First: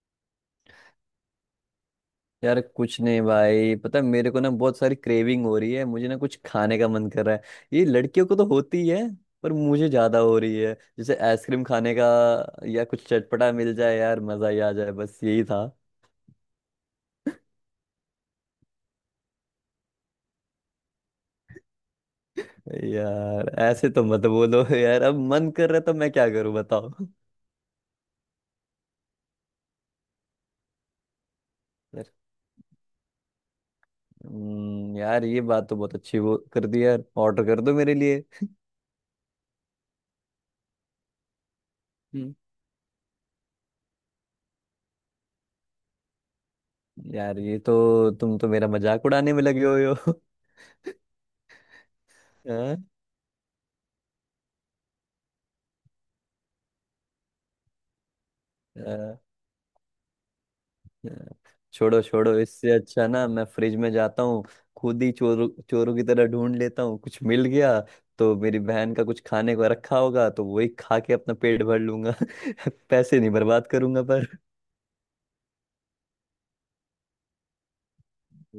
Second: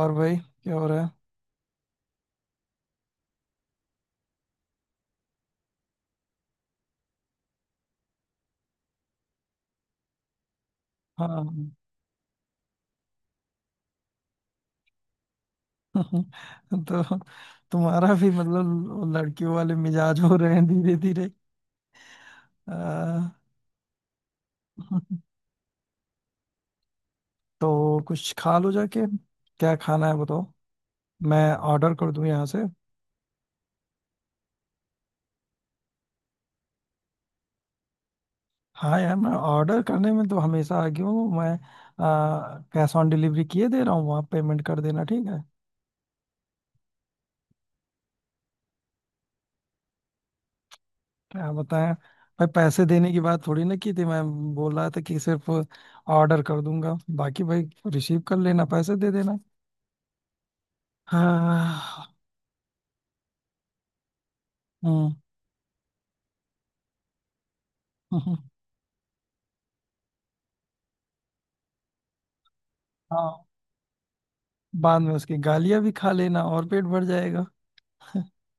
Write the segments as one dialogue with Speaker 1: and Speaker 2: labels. Speaker 1: और भाई क्या हो रहा है।
Speaker 2: यार कुछ नहीं भाई। पता है मेरे को ना बहुत सारी क्रेविंग हो रही है। मुझे ना कुछ खाने का मन कर रहा है। ये लड़कियों को तो होती है पर मुझे ज्यादा हो रही है, जैसे आइसक्रीम
Speaker 1: हाँ।
Speaker 2: खाने का, या कुछ चटपटा मिल जाए यार मजा ही आ जाए। बस यही था।
Speaker 1: तो तुम्हारा भी मतलब लड़कियों वाले मिजाज हो रहे हैं धीरे धीरे। आ,
Speaker 2: यार ऐसे तो मत बोलो। यार अब मन कर रहा है तो मैं क्या करूं बताओ।
Speaker 1: तो कुछ खा लो जाके। क्या खाना है बताओ। मैं ऑर्डर
Speaker 2: यार
Speaker 1: कर दूं यहाँ से।
Speaker 2: हम्म। यार ये बात तो बहुत अच्छी वो कर दी यार। ऑर्डर कर दो मेरे लिए।
Speaker 1: हाँ यार मैं ऑर्डर करने में तो हमेशा आगे हूँ मैं।
Speaker 2: हम्म।
Speaker 1: कैश ऑन डिलीवरी किए दे रहा हूँ वहाँ पेमेंट कर देना ठीक है।
Speaker 2: यार ये तो तुम तो मेरा मजाक उड़ाने में लगे हुए हो।
Speaker 1: क्या बताएं। भाई पैसे देने की बात थोड़ी ना की थी मैं बोल रहा था कि सिर्फ ऑर्डर कर दूंगा बाकी भाई रिसीव कर लेना पैसे दे
Speaker 2: हाँ?
Speaker 1: देना।
Speaker 2: हाँ। छोड़ो
Speaker 1: हाँ।
Speaker 2: छोड़ो, इससे अच्छा ना मैं फ्रिज में जाता हूँ। खुद ही
Speaker 1: हम्म।
Speaker 2: चोरों चोरों की तरह ढूंढ लेता हूँ, कुछ मिल गया तो
Speaker 1: हम्म।
Speaker 2: मेरी बहन का कुछ खाने को रखा होगा तो वही खा के अपना पेट भर लूंगा। पैसे नहीं
Speaker 1: हाँ।
Speaker 2: बर्बाद करूंगा पर।
Speaker 1: बाद में उसकी गालियां भी खा लेना और पेट भर जाएगा।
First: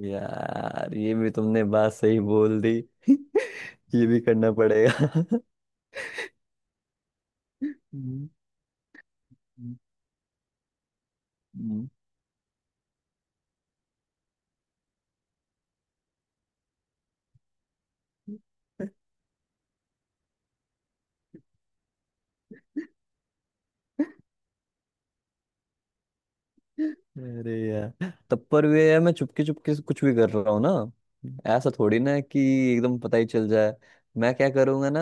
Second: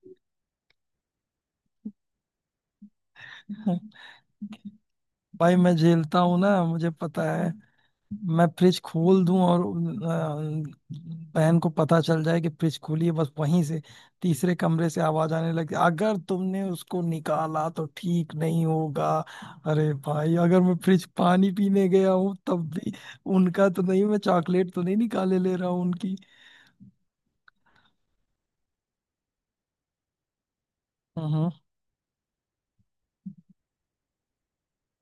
Speaker 2: यार ये भी तुमने बात सही बोल दी। ये भी करना पड़ेगा।
Speaker 1: भाई मैं झेलता हूँ ना मुझे पता है।
Speaker 2: हम्म।
Speaker 1: मैं फ्रिज खोल दूं और
Speaker 2: हम्म।
Speaker 1: बहन को
Speaker 2: हम्म।
Speaker 1: पता चल जाए कि फ्रिज खुली है बस वहीं से। तीसरे कमरे से आवाज आने लगी अगर तुमने उसको निकाला तो ठीक नहीं होगा। अरे भाई अगर मैं फ्रिज पानी पीने गया हूँ तब भी उनका तो नहीं मैं चॉकलेट तो नहीं निकाले ले रहा हूँ उनकी।
Speaker 2: अरे यार, तब पर वे यार मैं चुपके चुपके से कुछ भी कर रहा हूँ ना,
Speaker 1: हम्म।
Speaker 2: ऐसा थोड़ी ना है कि एकदम पता ही चल जाए। मैं क्या करूंगा ना,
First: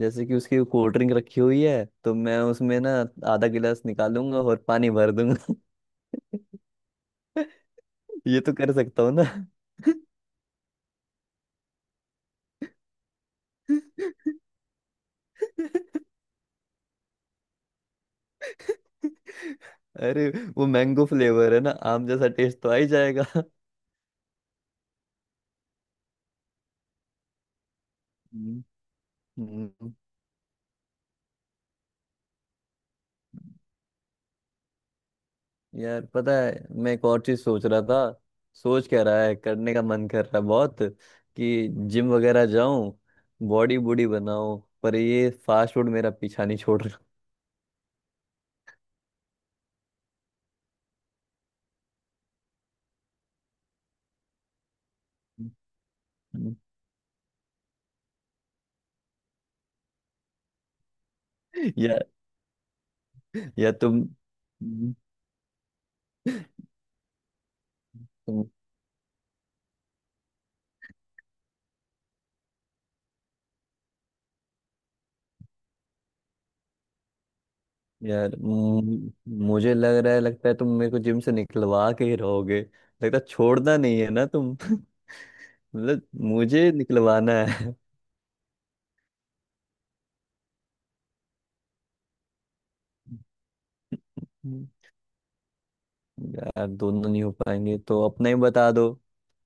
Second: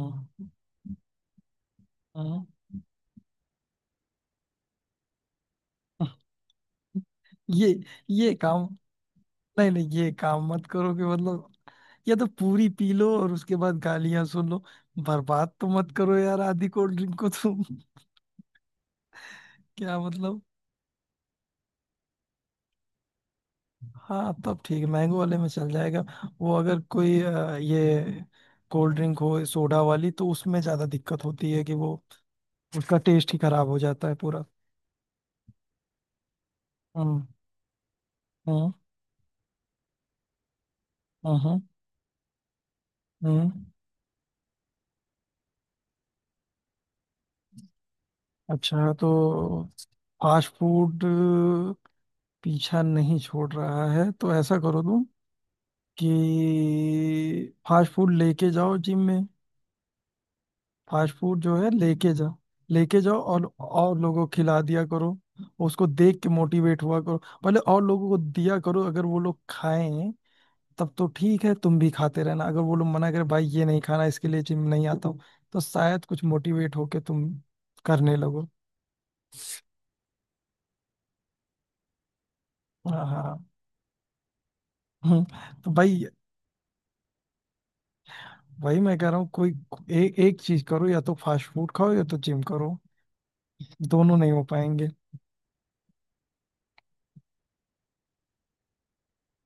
Speaker 2: जैसे कि उसकी कोल्ड ड्रिंक रखी हुई है तो मैं
Speaker 1: हम्म।
Speaker 2: उसमें ना आधा गिलास निकालूंगा और पानी भर दूंगा।
Speaker 1: ये ये
Speaker 2: ये तो
Speaker 1: काम।
Speaker 2: कर सकता हूँ ना।
Speaker 1: नहीं नहीं ये काम मत करो कि मतलब। या तो पूरी पी लो और उसके बाद गालियां सुन लो। बर्बाद तो मत करो यार आधी कोल्ड ड्रिंक को तुम। क्या
Speaker 2: अरे
Speaker 1: मतलब।
Speaker 2: वो मैंगो फ्लेवर है ना, आम जैसा टेस्ट तो आ ही जाएगा।
Speaker 1: हाँ तब ठीक है मैंगो वाले में चल जाएगा। वो अगर कोई ये
Speaker 2: हम्म।
Speaker 1: कोल्ड ड्रिंक हो सोडा
Speaker 2: हम्म।
Speaker 1: वाली तो उसमें ज्यादा दिक्कत होती है कि वो उसका टेस्ट ही खराब हो जाता है पूरा।
Speaker 2: यार पता है, मैं एक और
Speaker 1: हम्म।
Speaker 2: चीज सोच रहा था।
Speaker 1: हम्म।
Speaker 2: सोच क्या रहा है, करने का मन कर रहा है बहुत
Speaker 1: हम्म। हम्म।
Speaker 2: कि जिम वगैरह जाऊं,
Speaker 1: हम्म।
Speaker 2: बॉडी बूडी बनाऊं, पर ये फास्ट फूड मेरा पीछा नहीं छोड़ रहा।
Speaker 1: अच्छा तो फास्ट फूड पीछा नहीं छोड़ रहा है तो ऐसा करो तुम कि फास्ट फूड लेके जाओ जिम में। फास्ट फूड जो है
Speaker 2: यार,
Speaker 1: लेके जाओ। लेके जाओ और
Speaker 2: या
Speaker 1: और
Speaker 2: तुम
Speaker 1: लोगों को खिला दिया
Speaker 2: तुम
Speaker 1: करो। उसको देख के मोटिवेट हुआ करो। पहले और लोगों को दिया करो अगर वो लोग खाएं तब तो ठीक है तुम भी खाते रहना अगर वो लोग मना करे भाई ये नहीं खाना इसके लिए जिम नहीं आता हूँ तो शायद कुछ मोटिवेट होके तुम करने
Speaker 2: यार
Speaker 1: लगो।
Speaker 2: मुझे लग रहा है, लगता है तुम मेरे को जिम से निकलवा के ही रहोगे।
Speaker 1: हाँ
Speaker 2: लगता
Speaker 1: हाँ
Speaker 2: है
Speaker 1: हाँ।
Speaker 2: छोड़ना नहीं है ना तुम।
Speaker 1: हम्म, तो
Speaker 2: मतलब
Speaker 1: भाई
Speaker 2: मुझे निकलवाना
Speaker 1: वही मैं कह रहा हूँ कोई एक चीज करो या तो फास्ट फूड खाओ या तो जिम करो दोनों नहीं हो
Speaker 2: है।
Speaker 1: पाएंगे।
Speaker 2: यार दोनों नहीं हो पाएंगे तो अपना ही बता दो,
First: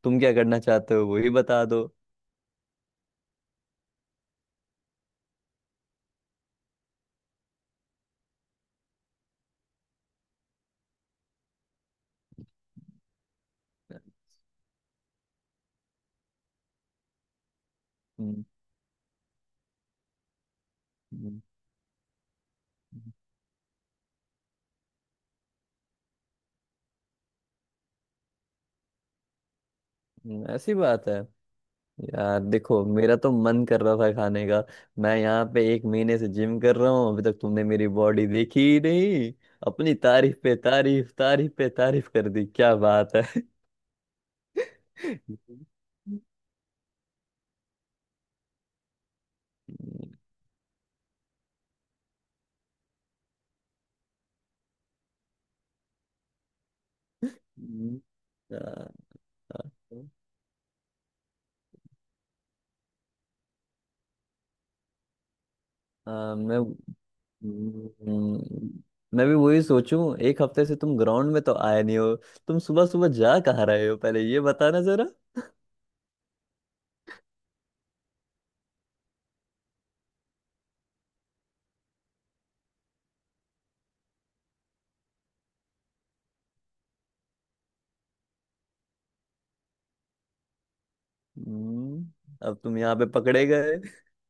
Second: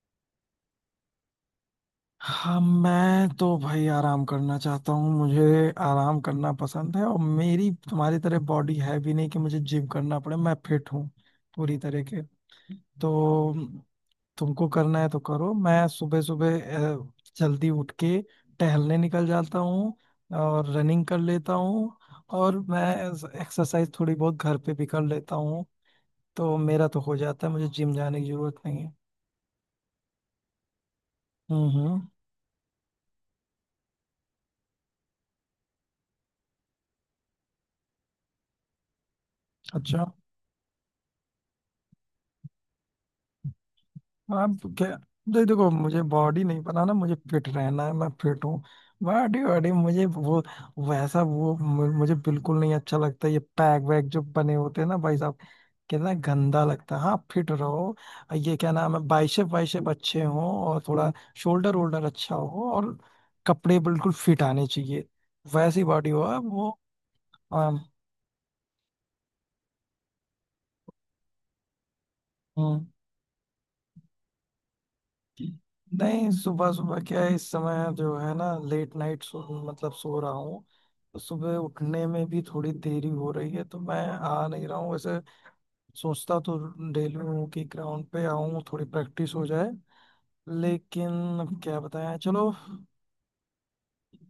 Speaker 2: तुम क्या करना चाहते हो वही बता दो।
Speaker 1: हाँ मैं तो भाई आराम करना चाहता हूँ मुझे आराम करना पसंद है और मेरी तुम्हारी तरह बॉडी है भी नहीं कि मुझे जिम करना पड़े मैं फिट हूँ पूरी तरह के। तो तुमको करना है तो करो मैं सुबह सुबह जल्दी उठ के
Speaker 2: हम्म।
Speaker 1: टहलने निकल जाता हूँ और रनिंग कर
Speaker 2: हम्म।
Speaker 1: लेता हूँ और मैं एक्सरसाइज थोड़ी बहुत घर पे भी कर लेता हूँ तो मेरा तो हो जाता है मुझे जिम जाने की जरूरत नहीं है।
Speaker 2: हम्म। ऐसी बात है।
Speaker 1: हम्म। हम्म।
Speaker 2: यार देखो, मेरा तो मन कर रहा था खाने का। मैं यहाँ पे एक महीने से जिम कर रहा हूँ, अभी तक तुमने मेरी बॉडी देखी ही नहीं। अपनी
Speaker 1: अच्छा
Speaker 2: तारीफ पे तारीफ, तारीफ पे तारीफ कर दी, क्या बात है।
Speaker 1: आप क्या। नहीं देखो मुझे बॉडी नहीं पता ना मुझे फिट रहना है मैं फिट हूँ। बॉडी बॉडी मुझे
Speaker 2: हम्म।
Speaker 1: वो वैसा वो मुझे बिल्कुल नहीं अच्छा लगता ये पैक वैक जो बने होते हैं ना भाई साहब। कितना गंदा लगता है हाँ फिट रहो।
Speaker 2: हम्म।
Speaker 1: ये क्या नाम है
Speaker 2: आ,
Speaker 1: बाइसेप
Speaker 2: आ,
Speaker 1: वाइसेप अच्छे हो और थोड़ा शोल्डर वोल्डर अच्छा हो और कपड़े बिल्कुल फिट आने चाहिए वैसी बॉडी हो
Speaker 2: आ,
Speaker 1: आप, वो
Speaker 2: हम्म, मैं भी वही सोचूं, एक हफ्ते से तुम ग्राउंड में तो आए नहीं हो। तुम
Speaker 1: आ,
Speaker 2: सुबह सुबह जा कहाँ रहे हो, पहले ये बताना जरा।
Speaker 1: नहीं सुबह सुबह क्या है इस समय जो है ना लेट नाइट सो मतलब सो रहा हूँ तो सुबह उठने में भी थोड़ी देरी हो रही है तो मैं आ नहीं रहा हूँ वैसे। सोचता तो डेली हूँ कि ग्राउंड पे आऊँ थोड़ी प्रैक्टिस हो जाए लेकिन अब क्या
Speaker 2: हम्म।
Speaker 1: बताएं चलो।
Speaker 2: अब तुम यहाँ पे पकड़े गए,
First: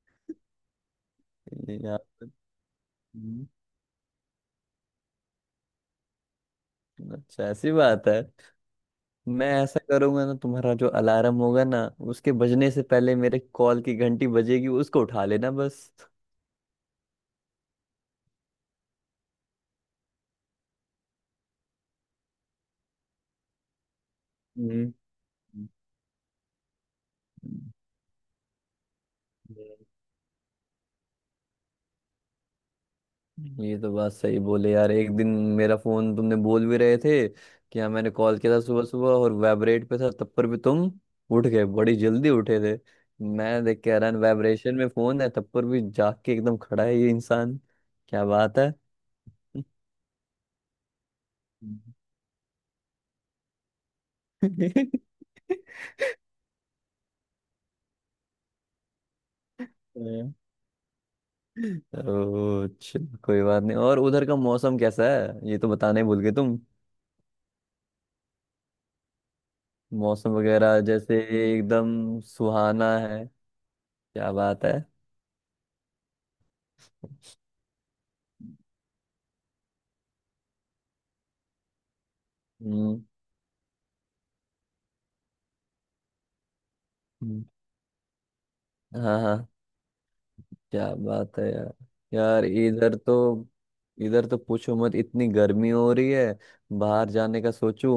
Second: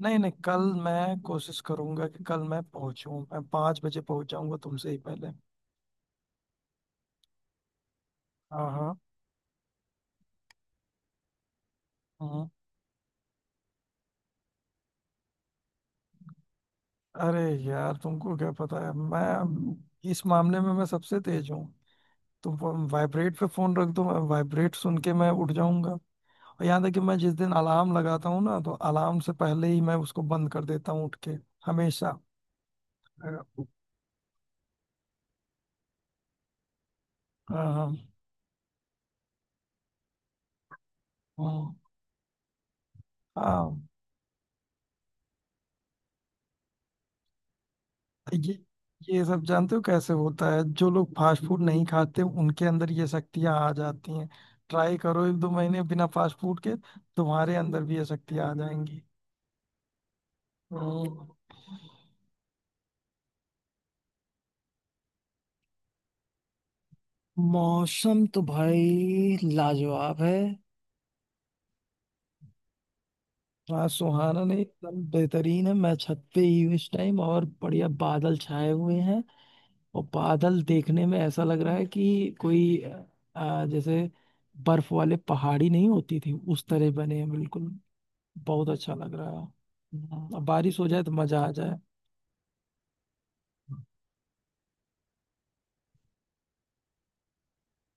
Speaker 1: नहीं नहीं कल मैं कोशिश
Speaker 2: यहाँ
Speaker 1: करूंगा कि
Speaker 2: पे।
Speaker 1: कल मैं पहुंचूं मैं
Speaker 2: हम्म,
Speaker 1: 5 बजे पहुंच जाऊंगा तुमसे ही पहले।
Speaker 2: अच्छा ऐसी बात है।
Speaker 1: हाँ हाँ
Speaker 2: मैं ऐसा करूंगा ना, तुम्हारा जो अलार्म होगा ना, उसके
Speaker 1: हाँ।
Speaker 2: बजने से पहले मेरे कॉल की घंटी बजेगी, उसको उठा लेना बस।
Speaker 1: अरे यार तुमको क्या पता है मैं इस मामले में मैं सबसे तेज हूँ। तो वाइब्रेट पे फोन रख दो वाइब्रेट
Speaker 2: हम्म।
Speaker 1: सुन के मैं उठ
Speaker 2: हम्म।
Speaker 1: जाऊंगा। और यहाँ तक कि मैं जिस दिन अलार्म लगाता हूँ ना तो अलार्म से पहले ही
Speaker 2: हम्म।
Speaker 1: मैं उसको बंद कर देता हूँ उठ के हमेशा। हाँ
Speaker 2: ये तो बात सही बोले यार, एक दिन मेरा फोन तुमने बोल भी रहे थे कि हाँ
Speaker 1: हाँ
Speaker 2: मैंने कॉल किया था सुबह सुबह और वाइब्रेट पे था, तब पर भी तुम उठ गए,
Speaker 1: हाँ
Speaker 2: बड़ी जल्दी उठे थे। मैं देख
Speaker 1: हाँ,
Speaker 2: के हैरान, वाइब्रेशन में फोन है तब पर भी जाग के एकदम खड़ा है ये इंसान, क्या
Speaker 1: ये
Speaker 2: बात है।
Speaker 1: ये सब जानते हो कैसे होता है जो लोग फास्ट फूड नहीं खाते उनके अंदर ये शक्तियाँ आ जाती हैं।
Speaker 2: हाँ।
Speaker 1: ट्राई करो एक दो महीने बिना फास्ट फूड के तुम्हारे अंदर भी ये शक्तियाँ आ जाएंगी। हम्म।
Speaker 2: चलो कोई बात नहीं, और उधर का मौसम कैसा है ये तो बताना ही भूल गए तुम।
Speaker 1: मौसम तो भाई लाजवाब
Speaker 2: मौसम
Speaker 1: है।
Speaker 2: वगैरह जैसे एकदम सुहाना है,
Speaker 1: हाँ
Speaker 2: क्या
Speaker 1: सुहाना नहीं
Speaker 2: बात है।
Speaker 1: एकदम बेहतरीन है मैं छत पे ही हूँ इस टाइम और बढ़िया बादल छाए हुए हैं। और बादल देखने में ऐसा लग रहा है कि कोई
Speaker 2: हम्म।
Speaker 1: जैसे बर्फ वाले पहाड़ी नहीं होती थी उस तरह बने हैं
Speaker 2: हम्म।
Speaker 1: बिल्कुल। बहुत अच्छा लग
Speaker 2: हाँ
Speaker 1: रहा है
Speaker 2: हाँ,
Speaker 1: अब बारिश हो
Speaker 2: क्या
Speaker 1: जाए तो
Speaker 2: बात
Speaker 1: मजा
Speaker 2: है
Speaker 1: आ
Speaker 2: यार।
Speaker 1: जाए।
Speaker 2: यार इधर तो, इधर तो पूछो मत, इतनी गर्मी हो रही है। बाहर जाने का सोचूं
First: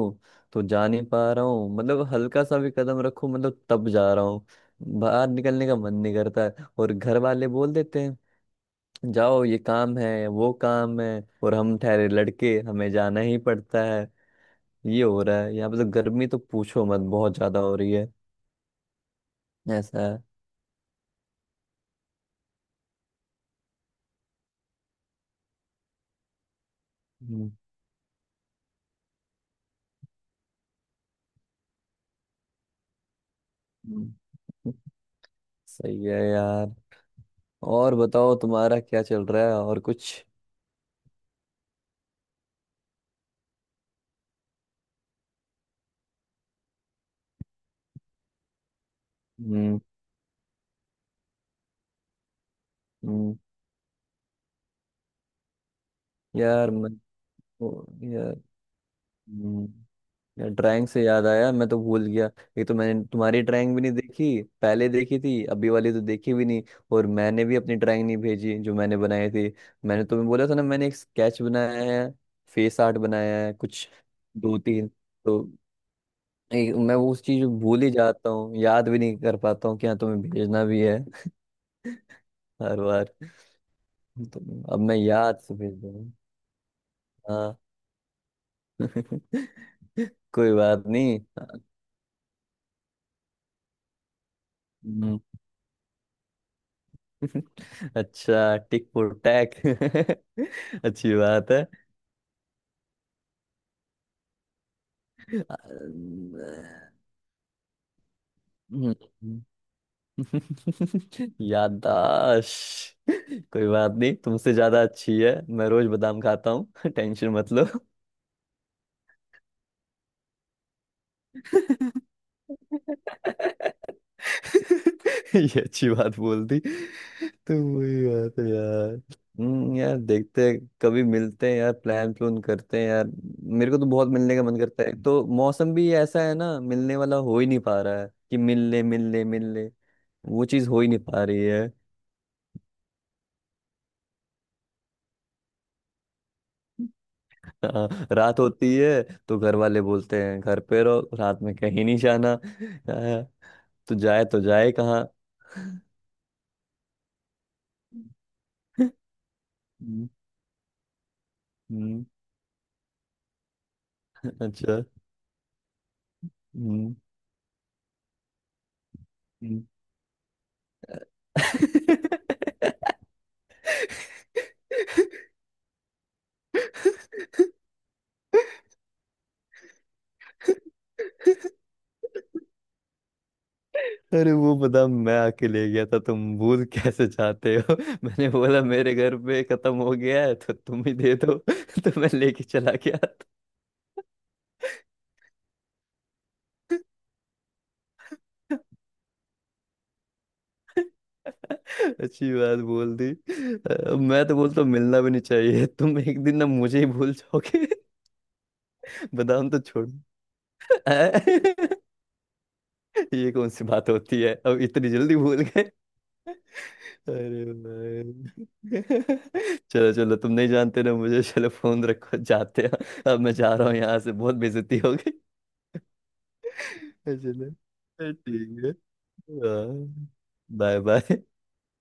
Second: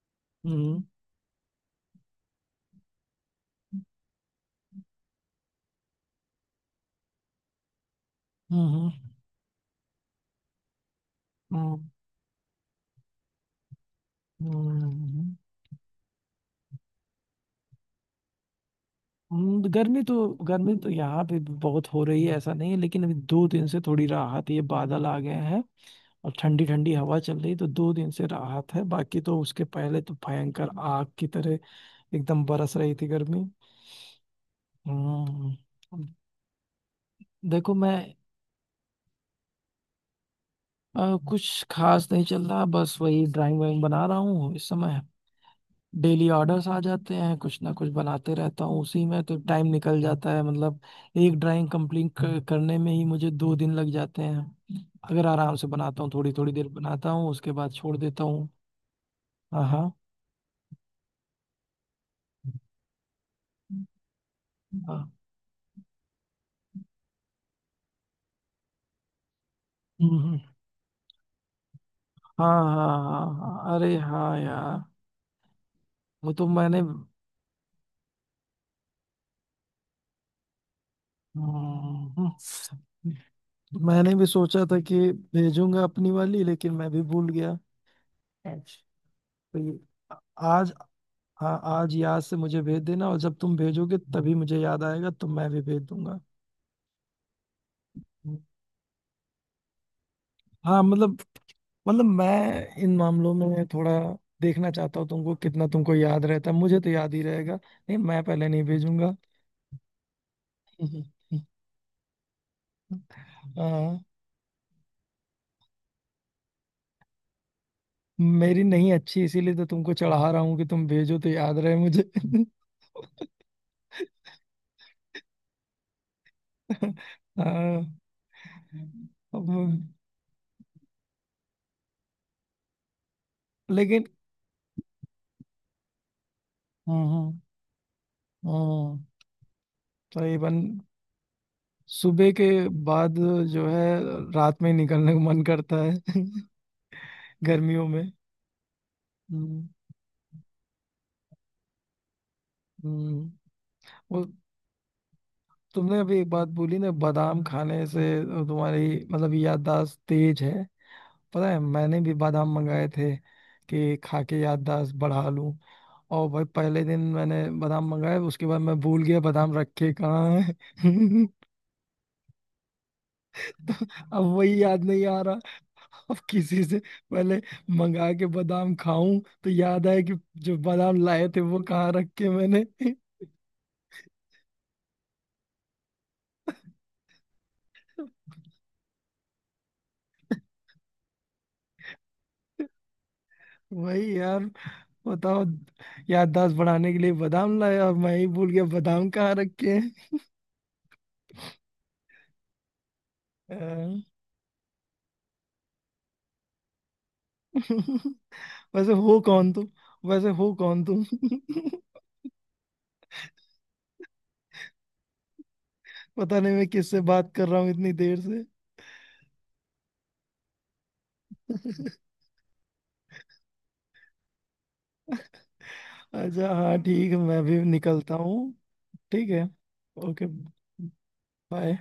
Speaker 2: तो
Speaker 1: हम्म।
Speaker 2: जा नहीं पा रहा हूँ, मतलब हल्का सा भी कदम रखूं मतलब तब जा रहा हूँ, बाहर निकलने का मन नहीं करता है। और घर वाले बोल देते हैं
Speaker 1: हम्म।
Speaker 2: जाओ ये काम है वो काम है, और हम
Speaker 1: हम्म।
Speaker 2: ठहरे लड़के, हमें जाना ही पड़ता है। ये हो
Speaker 1: हम्म।
Speaker 2: रहा है यहाँ पे, तो गर्मी तो पूछो मत, बहुत ज्यादा हो रही है। ऐसा है।
Speaker 1: गर्मी तो यहाँ पे भी बहुत हो रही है ऐसा नहीं है लेकिन अभी 2 दिन से थोड़ी राहत ये बादल आ गए हैं। और ठंडी ठंडी हवा चल
Speaker 2: हम्म।
Speaker 1: रही तो 2 दिन से राहत है बाकी तो उसके पहले तो भयंकर आग की तरह एकदम बरस रही थी गर्मी।
Speaker 2: हम्म।
Speaker 1: हम्म,
Speaker 2: सही है यार।
Speaker 1: देखो मैं
Speaker 2: और बताओ, तुम्हारा क्या चल रहा है, और कुछ।
Speaker 1: कुछ खास नहीं चल रहा बस वही ड्राइंग वाइंग बना रहा हूँ इस समय। डेली ऑर्डर्स आ जाते हैं कुछ ना कुछ बनाते रहता हूँ उसी में तो टाइम
Speaker 2: हम्म।
Speaker 1: निकल जाता है मतलब। एक ड्राइंग कंप्लीट करने में ही मुझे
Speaker 2: हम्म।
Speaker 1: 2 दिन लग जाते हैं। अगर आराम से बनाता हूँ थोड़ी थोड़ी देर
Speaker 2: यार मैं,
Speaker 1: बनाता हूँ उसके
Speaker 2: ओ,
Speaker 1: बाद छोड़ देता
Speaker 2: यार
Speaker 1: हूँ। हाँ
Speaker 2: हम्म।
Speaker 1: हाँ
Speaker 2: यार ड्राइंग से याद आया, मैं तो भूल गया। एक तो मैंने तुम्हारी ड्राइंग भी नहीं देखी, पहले
Speaker 1: हाँ।
Speaker 2: देखी थी, अभी वाली तो देखी भी नहीं। और मैंने भी अपनी ड्राइंग नहीं भेजी जो मैंने बनाई थी। मैंने
Speaker 1: हम्म।
Speaker 2: तुम्हें
Speaker 1: हम्म।
Speaker 2: बोला था ना, मैंने एक स्केच बनाया है,
Speaker 1: हाँ
Speaker 2: फेस
Speaker 1: हाँ
Speaker 2: आर्ट
Speaker 1: हाँ
Speaker 2: बनाया है
Speaker 1: हाँ,
Speaker 2: कुछ,
Speaker 1: अरे हाँ
Speaker 2: दो
Speaker 1: यार।
Speaker 2: तीन। तो
Speaker 1: वो तो मैंने।
Speaker 2: मैं वो उस चीज को भूल ही जाता हूँ, याद भी नहीं कर पाता हूँ कि हाँ तुम्हें भेजना भी है,
Speaker 1: हम्म।
Speaker 2: हर बार।
Speaker 1: मैंने भी
Speaker 2: तो
Speaker 1: सोचा था
Speaker 2: अब
Speaker 1: कि
Speaker 2: मैं याद से भेज
Speaker 1: भेजूंगा अपनी
Speaker 2: दूँ।
Speaker 1: वाली लेकिन मैं भी भूल गया।
Speaker 2: हाँ।
Speaker 1: तो ये-
Speaker 2: कोई
Speaker 1: आज।
Speaker 2: बात नहीं।
Speaker 1: हाँ आज याद से मुझे भेज देना और जब तुम भेजोगे तभी मुझे याद आएगा
Speaker 2: हम्म।
Speaker 1: तो मैं भी भेज दूंगा।
Speaker 2: अच्छा, टिक फॉर टैक।
Speaker 1: हाँ मतलब।
Speaker 2: अच्छी बात है।
Speaker 1: मतलब मैं इन मामलों में थोड़ा देखना चाहता हूँ तुमको कितना तुमको याद
Speaker 2: हम्म।
Speaker 1: रहता है मुझे तो याद ही रहेगा नहीं मैं पहले नहीं भेजूंगा।
Speaker 2: याददाश्त। कोई बात
Speaker 1: हाँ
Speaker 2: नहीं, तुमसे ज्यादा अच्छी है, मैं रोज बादाम खाता हूँ। टेंशन मत लो।
Speaker 1: मेरी नहीं अच्छी इसीलिए तो तुमको चढ़ा रहा हूँ कि तुम भेजो तो याद रहे मुझे।
Speaker 2: ये अच्छी बात बोल दी, तो
Speaker 1: हाँ,
Speaker 2: वही बात है यार। हम्म।
Speaker 1: अब-
Speaker 2: यार देखते हैं, कभी मिलते हैं यार, प्लान प्लून करते हैं यार। मेरे को तो
Speaker 1: लेकिन
Speaker 2: बहुत मिलने का मन करता है, एक तो मौसम भी ऐसा है ना, मिलने वाला
Speaker 1: हम्म
Speaker 2: हो ही नहीं पा रहा है कि मिल ले
Speaker 1: हम्म
Speaker 2: मिल ले मिल ले, वो
Speaker 1: तकरीबन
Speaker 2: चीज हो ही नहीं पा रही है।
Speaker 1: सुबह के बाद जो है रात में ही निकलने का मन करता है। गर्मियों
Speaker 2: हाँ,
Speaker 1: में।
Speaker 2: रात होती है तो घर
Speaker 1: हम्म।
Speaker 2: वाले बोलते हैं घर पे रहो, रात में कहीं नहीं जाना। हाँ,
Speaker 1: हम्म। वो
Speaker 2: तो जाए कहाँ।
Speaker 1: तुमने अभी एक बात बोली ना बादाम खाने से तुम्हारी मतलब याददाश्त
Speaker 2: हम्म।
Speaker 1: तेज है। पता है मैंने
Speaker 2: हम्म।
Speaker 1: भी बादाम मंगाए थे कि खा के
Speaker 2: अच्छा।
Speaker 1: याददाश्त बढ़ा। और भाई पहले
Speaker 2: हम्म।
Speaker 1: दिन मैंने बादाम मंगाए उसके बाद मैं भूल गया बादाम
Speaker 2: हम्म।
Speaker 1: रखे कहाँ है। अब वही याद नहीं आ रहा। अब किसी से पहले मंगा के बादाम खाऊं तो याद आए कि जो बादाम लाए थे वो कहाँ रखे मैंने।
Speaker 2: अरे वो बदाम मैं आके ले गया था, तुम भूल कैसे चाहते हो। मैंने बोला मेरे घर पे खत्म हो गया है तो तुम ही दे दो, तो मैं लेके चला गया था।
Speaker 1: वही यार बताओ याददाश्त बढ़ाने के लिए बादाम लाए और मैं ही भूल गया बादाम कहाँ रखे हैं।
Speaker 2: अच्छी बात बोल दी।
Speaker 1: अ,
Speaker 2: मैं तो बोलता हूँ मिलना भी नहीं चाहिए, तुम एक दिन ना मुझे ही भूल जाओगे।
Speaker 1: वैसे हो
Speaker 2: बादाम
Speaker 1: कौन
Speaker 2: तो
Speaker 1: तुम।
Speaker 2: छोड़।
Speaker 1: वैसे हो कौन तुम।
Speaker 2: अ, ये कौन सी बात होती है, अब इतनी जल्दी भूल।
Speaker 1: पता नहीं मैं किससे बात
Speaker 2: अरे
Speaker 1: कर रहा हूँ इतनी देर से।
Speaker 2: भाई, चलो चलो, तुम नहीं जानते ना मुझे, चलो फोन रखो, जाते हैं, अब मैं जा रहा हूँ यहाँ से, बहुत बेइज्जती हो गई।
Speaker 1: अच्छा हाँ ठीक है मैं
Speaker 2: चलो
Speaker 1: भी निकलता हूँ।
Speaker 2: ठीक है।
Speaker 1: ठीक है।
Speaker 2: हाँ।
Speaker 1: ओके।
Speaker 2: Bye bye.
Speaker 1: बाय